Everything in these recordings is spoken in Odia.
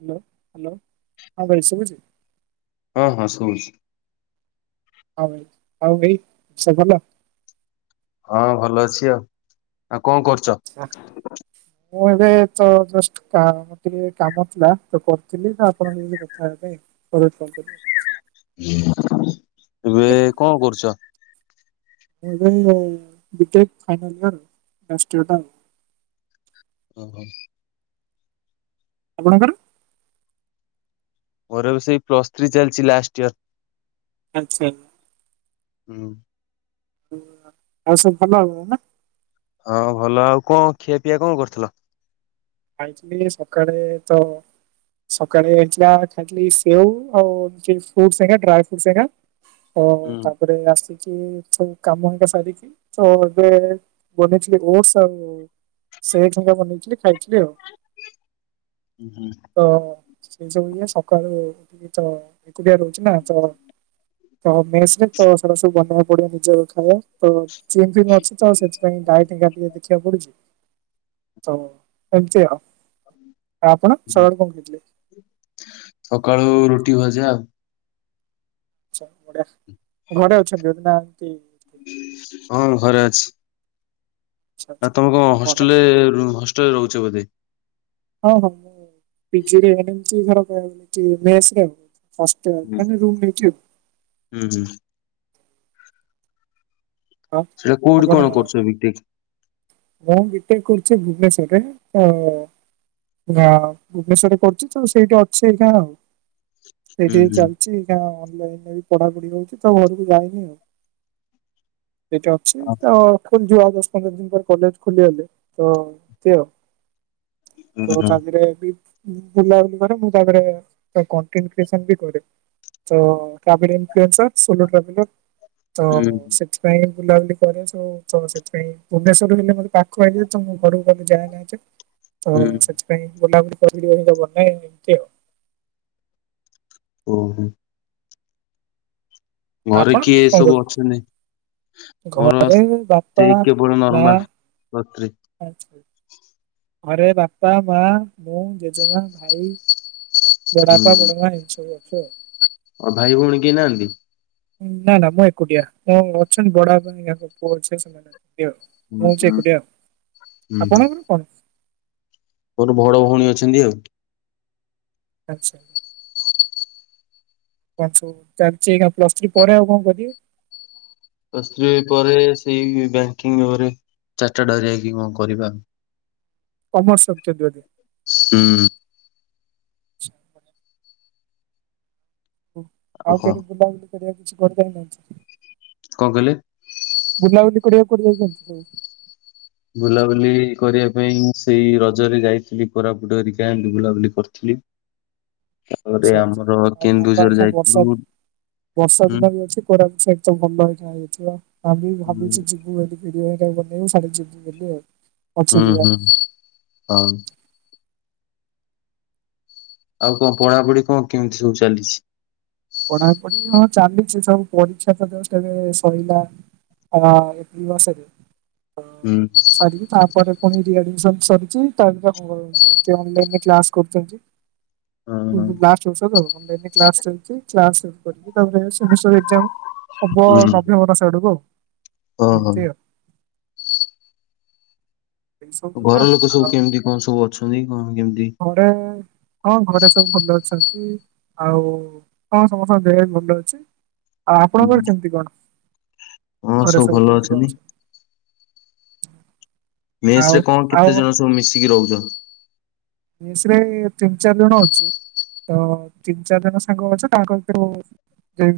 ହାଲୋ ହାଲୋ ହଁ ଭାଇ ଶୁଭୁଛି ହଁ ହଁ ଶୁଭୁଛିୁ। ହଉ ଆଉ ଭାଇ ସବୁ ଭଲ ହଁ ଭଲ ଅଛି ଆଉ ଆଉ କଣ କରୁଚ? ମୁଁ ଏବେ ଜଷ୍ଟ [inaudible] ମତେ ଟିକେ କାମ ଥିଲା ତ କରୁଥିଲି ତ ଆପଣଙ୍କ ସାଙ୍ଗରେ ଦେଖା ହବା ପାଇଁ [inaudible] ଏବେ କଣ କରୁଛ? ମୁଁ ଏବେ ବିଟେ ଫାଇନାଲ ଇା ଇା ଆଉ [inaudible] ଓ ହ। ଆପଣଙ୍କର ମୋର ଏବେ ସେଇ ପ୍ଲସ ଥ୍ରୀ ଚାଲିଛି ଲାଷ୍ଟ୍ ଇୟର। ଆଛା। ହୁଁ। ଆଉ ସବୁ ଭଲ ହବ ନା ହଁ ଭଲ ଆଉ କଣ ଖିଆ ପିଆ କଣ କରିଥିଲ? ଖାଇଥିଲି ସଖାଳେ ତ ସକାଳେ ହେଇଥିଲା ଖାଇଥିଲି ସେଉ ଆଉ ଚିପ୍ସି [inaudible] ଡ୍ରାଏ ଫ୍ରୁଟ୍ ସ ଘରିକା ଓ ହୁଁ ତାପରେ ଆସି ଏ ସବୁ କାମଙ୍କା ସାରିକି ତ ଏବେ ବନେଇଥିଲି ଓଟସ୍ ଆଉ ସେଠୁଙ୍ଗା ବନେଇଥିଲି ଖାଇଥିଲି ଆଉ। ହୁଁ ହୁଁ। ତ ସେ ସବୁ ଇଏ ସଖାଳୁ ଉଠିକି ତ ଏକୁଟିଆ ରହୁଛି ନା ତ ତ ମେସ୍ ରେ ତ ସେଗୁଡାକ ସବୁ ବନେଇଆକୁ ପଡିବ ନିଜର ଖାଇଆ ତ ଚିନ୍ ଫିନ୍ ଅଛି ତ ସେଥିପାଇଁ ଡାଏଟିଙ୍ଗ୍ ଘା ଟିକେ ଦେଖିବାକୁ ପଡୁଛି ତ ଏମିତି ଆଉ ଆପଣ ହୁଁ। ଛୁଆବଳୁ କଣ ଖାଇଥିଲେ? ସକାଳୁ ରୁଟି ଭଜା ଆଉ। ଆଛା ବଢିଆ ଘରେ ଅଛନ୍ତି ବୋଧେ ନା ଏନ୍ତି ହଁ ଘରେ ଅଛି। ଆଚ୍ଛା ଆପଣ କଣ ବଢିଆ ହଷ୍ଟେଲେ ବଢିଆ ରୁ ହଷ୍ଟେଲେ ରହୁଛ ବୋଧେ? ହଁ ହଁ ମୁଁ ପିଜି ରେ ଏମିତି [inaudible] ଘର ବୋଲି କି ମେସ୍ ଉ। ହଷ୍ଟେଲ୍ ମାନେ ରୁମ୍ ନେଇଛି ଉ। ହୁଁ ହୁଁ। ଆଉ ସେଟା କୋଉଠି ଆପଣ କଣ କରୁଛ ମିଟିଙ୍ଗ୍? ମୁଁ ମିଟିଙ୍ଗ୍ କରୁଚି ଭୁବନେଶ୍ଵରରେ ତ ନା ଭୁବନେସ୍ଵରରେ କରୁଛି ତ ସେଇଠି ଅଛ ଏଇ କାଁ ଆଉ ହୁଁ ସେଇଠି ହୁଁ ଚାଲିଛି। ଆଜ୍ଞା ଅନଲାଇନ ରେ ବି ପଢାପଢି ହଉଛି ତ ଘରକୁ ଯାଇନି ଆଉ। ସେଇଟା ଅଛି ଓହୋ ଆ ଖୋଲି ଯିବ ଆଉ ଦଶ ପନ୍ଦର ଦିନ ପରେ। କଲେଜ ଖୋଲିଗଲେ ତ ଦେ ତ ତାହରେ ବି ବୁଲାବୁଲି କରେ ମୁଁ ତାରେ କଣ୍ଟେନ୍ କ୍ରୀୟସନ୍ ବି କରେ। ତ କାବେର ମ ଫ୍ରିନ୍ସର ସୋଲୋ ଟ୍ରାଭେଲର। ତ ହୁଁ ସେଥିପାଇଁ ବୁଲାବୁଲି କରେ ସବୁ ତ ସେଥିପାଇଁ ଭଲେଶରରୁ ରହିଲେ ମତେ ପାଖ ହେଇଯାଏ ତ ମୁଁ ଘରକୁ କେବେ ଯାଏ ନାହିଁ ଯେ ତ ହୁଁ ସେଥି ପାଇଁ ବୁଲାବୁଲି କର ବନହିଁ ଏମିତି ଆଉ। ଓହୋ। ଘରେ ଆପଣ କିଏ ଏ କଣ ସବୁ କରନ୍ତି? ଅଛନ୍ତି ମୋର ଘରେ ବାପା ସେଇ କେବଳ ନର୍ମାଲ। ପତ୍ରୀ। ଆଚ୍ଛା। ଘରେ ବାପା, ମା, ମୁଁ, ଜେଜେମା, ଭାଇ। ବଡ଼ାପା, ହୁଁ ବଡ ମା ଏମିତି ସବୁ ଅଛୁ ଆଉ। ଆଉ ଭାଇ ଭଉଣୀ କେହି ନାହାନ୍ତି? ନା ନା ମୁଁ ଏକୁଟିଆଁ ଅଛନ୍ତି ବଡ ପାଇଁ ପୁଅ ଅଛ ସେମାନେ। ହୁଁ ମୁଁ ହଉଛି ଏକୁଟିଆ ଆଉ ହୁଁ ଆପଣଙ୍କ କଣ? ମୋର ଭଡ ଭଉଣୀ ଅଛନ୍ତି ଆଉ। ଆଚ୍ଛା। କ ଚାଲିଛି ଏଇଁଖ ପ୍ଲସ୍ଥ୍ରୀ ପରେ ଆଉ କଣ କରିବେ? ପ୍ଲସ ଥ୍ରି ପରେ ସେଇ ବ୍ୟାଙ୍କିଙ୍ଗ ଭାବରେ ଚାରିଟା ଡରି ଆଇକି କଣ କରିବା? କମର୍ସ ରଖିଛନ୍ତି ବୋଧେ? ହୁଁ। [inaudible] ହ ଆଉ କେଠି ବୁଲାବୁଲି କରିବା କିଛି କରିଦେଇନାହିଁ? କଣ କହିଲେ? ବୁଲାବୁଲି କରିବାକୁ କୁଆଡେ ଯାଇଛନ୍ତି ସବୁ? ବୁଲାବୁଲି କରିବା ପାଇଁ ସେଇ ରଜରେ ଯାଇଥିଲି କୋରାପୁଟ ହରିକା ବୁଲାବୁଲି କରିଥିଲି। ତାପରେ ଆଛ ଆଛା ଆମର ଆଉ ମନ କେନ୍ଦୁଝର ଅଛା ଯାଇଥିଲୁ ବର୍ଷା ହୁଁ ବର୍ଷା ହୁଁ ଦିନ ବି ଅଛି [unintelligible] କାଲି ଭାବୁଛି ଯିବି। [unintelligible] ହୁଁ ହୁଁ ହଉ। ଆଉ କଣ ପଢାପଢି କଣ କେମିତି ସବୁ ଚାଲିଛି? ପଢାପଢି ହଁ ଚାଲିଛି ସବୁ ପରୀକ୍ଷା [unintelligible] ସଇଲା। ହ ଏପ୍ରିଲ ମାସରେହଁ। ହୁଁ। ସରିକି ତାପରେ ପୁଣି ରିଆଡମିସନ ସରିଛି ତାପରେ କଣ? ଏମିତି ଅନଲାଇନ୍ କ୍ଲାସ କରୁଛନ୍ତି। ହଁ ହଁ [unintelligible] [unintelligible] କରି ତାପରେ ସେମିଷ୍ଟର ଏଜ୍ଜମ୍ ହବ ହୁଁ ନଭେମ୍ବର ମାସ ଆଡକୁ ଆଉ। ହଁ ହଁ। ଏମିତି ଆଉ ଏଇ ସବୁ କଥା ଘର ଲୋକ ସବୁ ଆଉ କେମିତି କଣ ସବୁ ଅଛନ୍ତି କଣ କେମିତି? ଘରେ ହଁ ଘରେ ସବୁ ଭଲ ଅଛନ୍ତି। ଆଉ ହଁ ସମସ୍ତଙ୍କ ଦେହ ଭଲ ଅଛି ଆଉ ହୁଁ ଆପଣଙ୍କର କେମିତି କଣ? ଘରେ ସବୁ କେମିତି କଣ ଅଛନ୍ତି? ମେସେ ଆଉ ରେ କଣ ଆଉ କେତେ ଜଣ ସବୁ ମିଶିକି ରହୁଛ? ମେସେ ରେ ତିନି ଚାରି ଜଣ ଅଛୁ। ତ ତିନି ଚାରି ଜଣ ସାଙ୍ଗ ଅଛ ତାଙ୍କ ଭିତରୁ ଯେ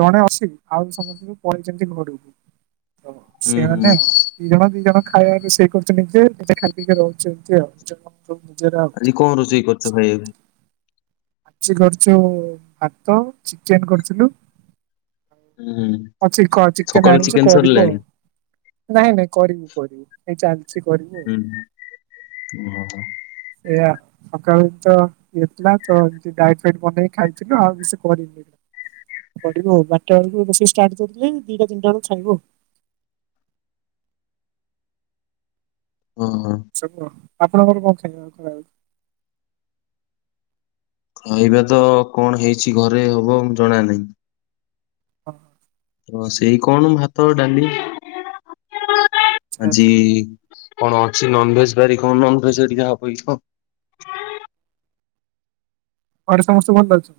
ଜଣେ ଅଛି ଆଉ ସମସ୍ତଙ୍କୁବୁ ପଳେଇଛନ୍ତି ଘରକୁ ତ ହୁଁ ହୁଁ ସେମାନେ ଦି ଜଣ ଦି ଜଣ ଖାଇବା ରୋଷେଇ କରୁଛନ୍ତି ଯେ ନିତେ ଖାଇ ପିକି ରହୁଛନ୍ତି [unintelligible] ଆଜି କଣ ରୋଷେଇ କରିଛ ଖାଇବା ପାଇଁ? ଆଜି କରିଛୁ ଭାତ, ଚିକେନ୍ କରିଥିଲୁ ହୁଁ ଆଉ ଚିକ ଚିକେନ୍ ସକାଳୁ ଆଣିଥିଲୁ ଚିକେନ କରିବୁ ସରିଲାଣି? ଆଉ। ନାଇଁ ନାଇଁ କରିବୁ କରିବୁ ଏଇ ଚାଲିଛି କରିବୁ ଆଉ। ହୁଁ। ସେଇୟା ସକାଳ ଏ ତ ଇଥିଲା ତ ଏମିତି ଡାଇଟ୍ ଫାଇଟ୍ ବନେଇକି ଖାଇଥିଲୁ ଆଉ କିଛି କରିନି। କରିବ ଆଉ ବାରଟା ବେଳକୁ ରୋଷେଇ ଷ୍ଟାର୍ଟ କରିଥିଲେ ଦିଟା ତିିଟା ବେଳକୁ ସରିବ ଆଉ। ହଁ, ହଁ। ସବୁ ଆପଣଙ୍କର କଣ ଖାଇବା ଖାଉ? ଖାଇବା ତ କଣ ହେଇଛି ଘରେ ହବ ମୁଁ ଜଣା ନାହିଁ। ହଁ। ହଁ, ସେଇ କଣ ଭାତ, ଡାଲି ଆଚ୍ଛା ଆଜି କଣ ଅଛି ନନଭେଜ ବାରି କଣ ନନଭେଜ ହେରିକା ହବ କି କଣ? ଘରେ ସମସ୍ତେ ଭଲ ଅଛି?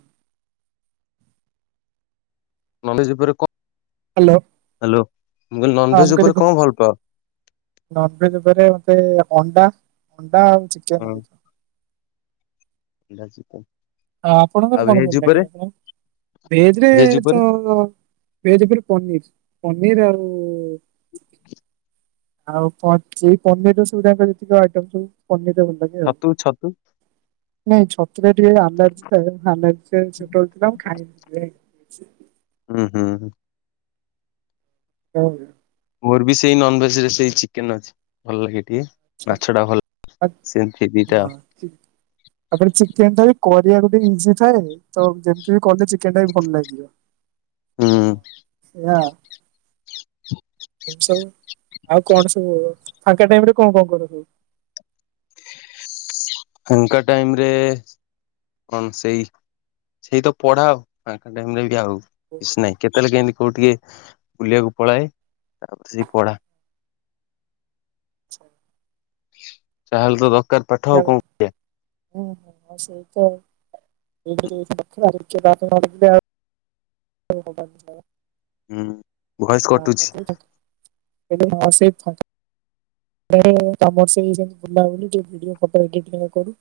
ନନଭେଜ ଉପରେ କଣ ହ୍ୟାଲୋ ହାଲୋ ମୁଁ କହିଲି ହଁ ମୁଁ ନନଭେଜ କହିଲି ଉପରେ କଣ ଭଲ ପାଅ? ନନଭେଜ ଉପରେ ମତେ ଅଣ୍ଡା, ଅଣ୍ଡା ଆଉ ଚିକେନ ହଁ ହେଇଥିଲା [unintelligible] ଆ ଆପଣଙ୍କର ଆଉ କଣ ଭଲ ଭେଜ ଲାଗିବ ଉପରେ ଆପଣ ଭେଜ ରେ ତ ଭେଜ ଭିତରେ ପନିର୍, ପନିର୍ ଆଉ ଆଉ କ ସେଇ ପନିର୍ ର ସବୁତାଙ୍କ ଯେତିକି ଆଇଟମ୍ ସବୁ ପନିର୍ ର ଭଲ ଲାଗେ। ଆଉ। ଛତୁ, ଛତୁ ନାଇଁ ଛତୁରେ ଟିକେ ଆମ୍ୱିଲା [unintelligible] ଖାଏନି ହୁଁ, ହୁଁ, ହୁଁ। ହୁଁ। ମୋର ବି ସେଇ ନନଭେଜ ରେ ସେଇ ଚିକେନ୍ ଅଛି ଭଲ ଲାଗେ ଟିକେ। ମାଛ ଟା ଭଲ ଆ- ସେମିତି ଦିଟା ଆଉ। ହଁ, ତାପରେ ଚିକେନ୍ ଟା ବି କରିବାକୁ ଟିକେ ଇଜି ଥାଏ। ତ ଯେମିତି ବି କଲେ ଚିକେନ୍ ଟା ବି ଭଲ ଲାଗିବ ହୁଁ ତ ସେଇଆ ଏମିତି ସବୁ ଆଉ କଣ ସବୁ ଫାଙ୍କା ଟାଇମ୍ ରେ କଣ କଣ କର ସବୁ? ଫାଙ୍କା ଟାଇମ୍ ରେ କଣ ସେଇ ସେଇ ତ ପଢ଼ା ଆଉ ଫାଙ୍କା ଟାଇମ୍ ରେ ବି ଆଉ କିଛି ନାହିଁ କେତେବେଳେ କେମିତି କୋଉ ଟିକେ ବୁଲିବାକୁ ପଳାଏ ତାପରେ ସେ ପଢ଼ା [inaudible] ଯାହେଲେ ତ ଦରକାର ପାଠ ଆଉ କ ହଁ, ହଁ ସେଇ ତ ଆଉ [unintelligible] [unintelligible] [unintelligible] ହୁଁ ଭଏସ କଟୁଛି [unintelligible] ମୋର ସେଇ [unintelligible] ତମର [unintelligible] ସେଇ ବୁଲାବୁଲି ଟିକେ ଭିଡିଓ ଫଟୋ ଏଡିଂ କରୁ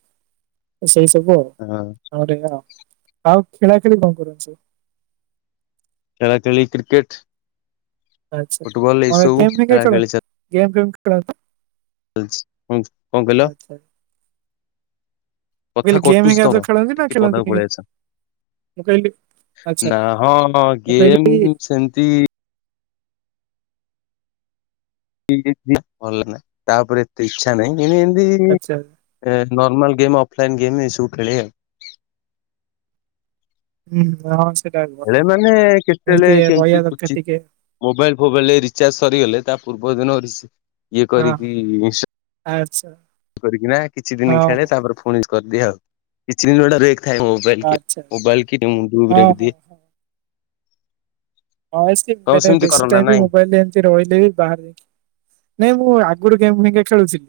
ସେଇ ସବୁ ଆଉ ହଁ। କରିନୁ ଆଉ ଖେଳାଖେଳି କଣ କରନ୍ତି। ଖେଳା ଖେଳି କ୍ରିକେଟ୍। ଆଚ୍ଛା ଗେମ୍ ଫେମ୍ ଖେଳା ଖେଳି ଖେଳନ୍ତି-ଗେମ୍ ଫେ ଖେଳନ୍ତି? ଫଲଚି ହଁମ୍। ଆଚ୍ଛା। ମୁଁ କଥା କହିଲି ଗେମ୍ କଟୁଛି ହେଇରିକା ତମର ଯଉ ଖେଳନ୍ତି ନା ଟିକେ ପଦାକୁ ଖେଳନ୍ତିନି ମୁଁ କହିଲି ଆଚ୍ଛା ଆଚ୍ଛା ନାଁ ହଉ। ହଁ ମୁଁ ଗେମ୍ କହିଲି ସେମତି ଭଲ ନା ତା ଉପରେ ଏତେ ଇଛା ନାହିଁ ଇଏନେ ଇନ୍ତି ଆଚ୍ଛା। ଏ ନରର୍ମାଲ ଗେମ୍ ଅଫ୍ଲାଇନ୍ ଗେମ୍ ଏ ସବୁ ଖେଳି ଆଉ। ହୁଁ ହ ହେ ମାନେ କେତେବେଳେ ରହିବା କେମତି ଦରକାର ଟିକେ। ଉଚିତ ମୋବାଇଲ ଫୋବାଇଲ ରିଚାର୍ଜ ସରିଗଲେ ତା ପୂର୍ବ ଦିନ ଇଏ ହଁ ହଁ କରିକି ଆଚ୍ଛା। କରିକି ନା କିଛି ଦିନ ହଁ ଖେଳେ ହଁ ତାପରେ ପୁଣି କରିଦିଏ ଆଉ କିଛି ଦିନ ଗୋଟେ ରେକ୍ ଥାଏ ମୋ ବଲିକି ଆଚ୍ଛା। ମୋବାଇଲ କି ମୁଁ ଗ୍ରୁପରେ ହଁ ବି ହଁ ଦିଏ। ହଁ। ହଁ ସେ ତମେ ମାନେ ସେମିତି କର ବେଶୀ ନା ଟାଇମ ବି ନାଇଁ? ମୋବାଇଲରେ ଏମତି ରହିଲେ ବି ବାହାରେ। ନାଇଁ ମୁଁ ଆଗରୁ ଗେମ୍ ଭିନେ ଖେଳୁ ଥିଲି।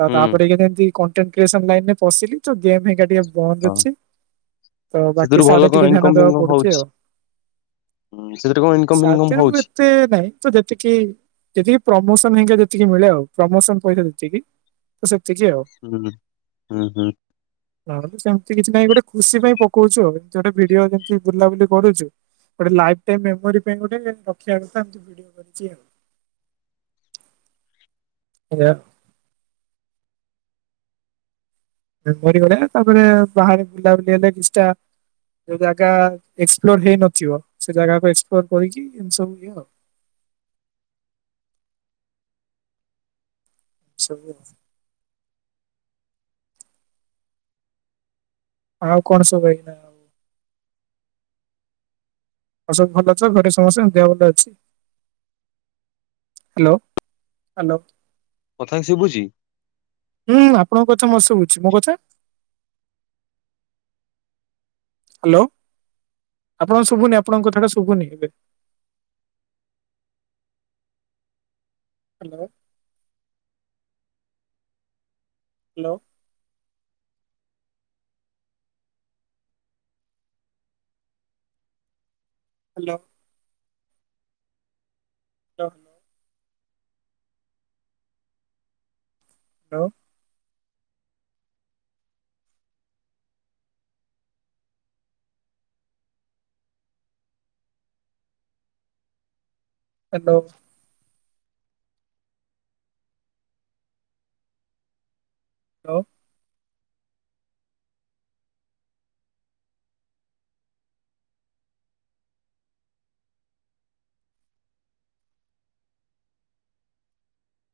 ତ ହୁଁ ତାପରେ ଯେମିତି କଣ୍ଟେଣ୍ଟ କ୍ରିଏସନ ଲାଇନ ରେ ପଶିଲି ତ ଗେମ୍ ହେଇ ଟିକେ ବନ୍ଦ ହଁ ଅଛି ତ ସେଥିରୁ ବାକି ଭଲ ସାଆଡେ କଣ ଟିକେ ଇନକମ ଧ୍ୟାନ ଦବାକୁ ପଡୁଛି ଆଉ। ହଁ ସେଥିରେ କଣ ଇନକମ ସାରେ ଫିନକମ ହଉଛି ଥିମିରେ ନାଇଁ ତ ଯେତିକି ଯେତିକି ପ୍ରମୋସନ ହରିକା ଯେତିକି ମିଳେ ଆଉ ପ୍ରମୋସନ ପଇସା ଯେତିକି ତ ସତିକଏ ଆଉ। ହୁଁ ହୁଁ ହୁଁ। ନହେଲେ ତ ସେମିତି କିଛି ନାହିଁ ଗୋଟେ ଖୁସି ପାଇଁ ପକଉଚି ଆଉ ଜଦି ଗୋଟେ ଭିଡିଓ ଯେମିତି ବୁଲାବୁଲି କରୁଚୁ। ଗୋଟେ ଲାଇଫ୍ ଟାଇମ୍ ମେମୋରି ପାଇଁ ଗୋଟେ ରଖିବା କଥା ଏମିତି ଭିଡ଼ିଓ କରିଚି ଆଉ। ଆଜ୍ଞା। ମେମୋରି ବାଲା ନା ତାପରେ ବାହାରେ ବୁଲାବୁଲି ହେଲେ କିଛିଟା ଯୋଉ ଜାଗା ଏକ୍ସପ୍ଲୋର ହେଇନଥିବ ସେ ଜାଗାକୁ ଏକ୍ସପ୍ଲୋର କରିକି ଏମିତି ସବୁ ଇଏ ଆଉ। ସବୁ। ଆଉ କଣ ସବୁ ନା ଆଉ ସବୁ ଭଲ ଅଛ ଘରେ ସମସ୍ତ ଙ୍କ ଦେହ ଭଲ ଅଛି? Hello hello. କଥା ସୁବୁଚି? ହୁଁ ଆପଣଙ୍କ କଥା ମୋତେ ସୁବୁଛି ମୋ କଥା? ହ୍ୟାଲୋ ଆପଣ ଶୁଭୁନି ଆପଣଙ୍କ କଥାଟା ଶୁଭୁନି ଏବେ। ହ୍ୟାଲୋ। ହ୍ୟାଲୋ। ହ୍ୟାଲୋ। ଟ। Hello. Hello. Hello.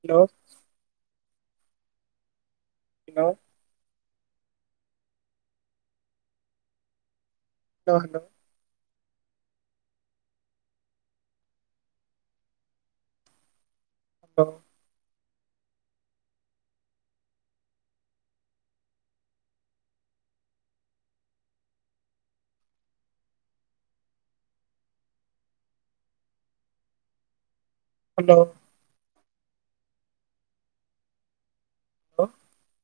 Hello. Hello. [unintelligible] ତ ହ୍ୟାଲୋ। [unintelligible]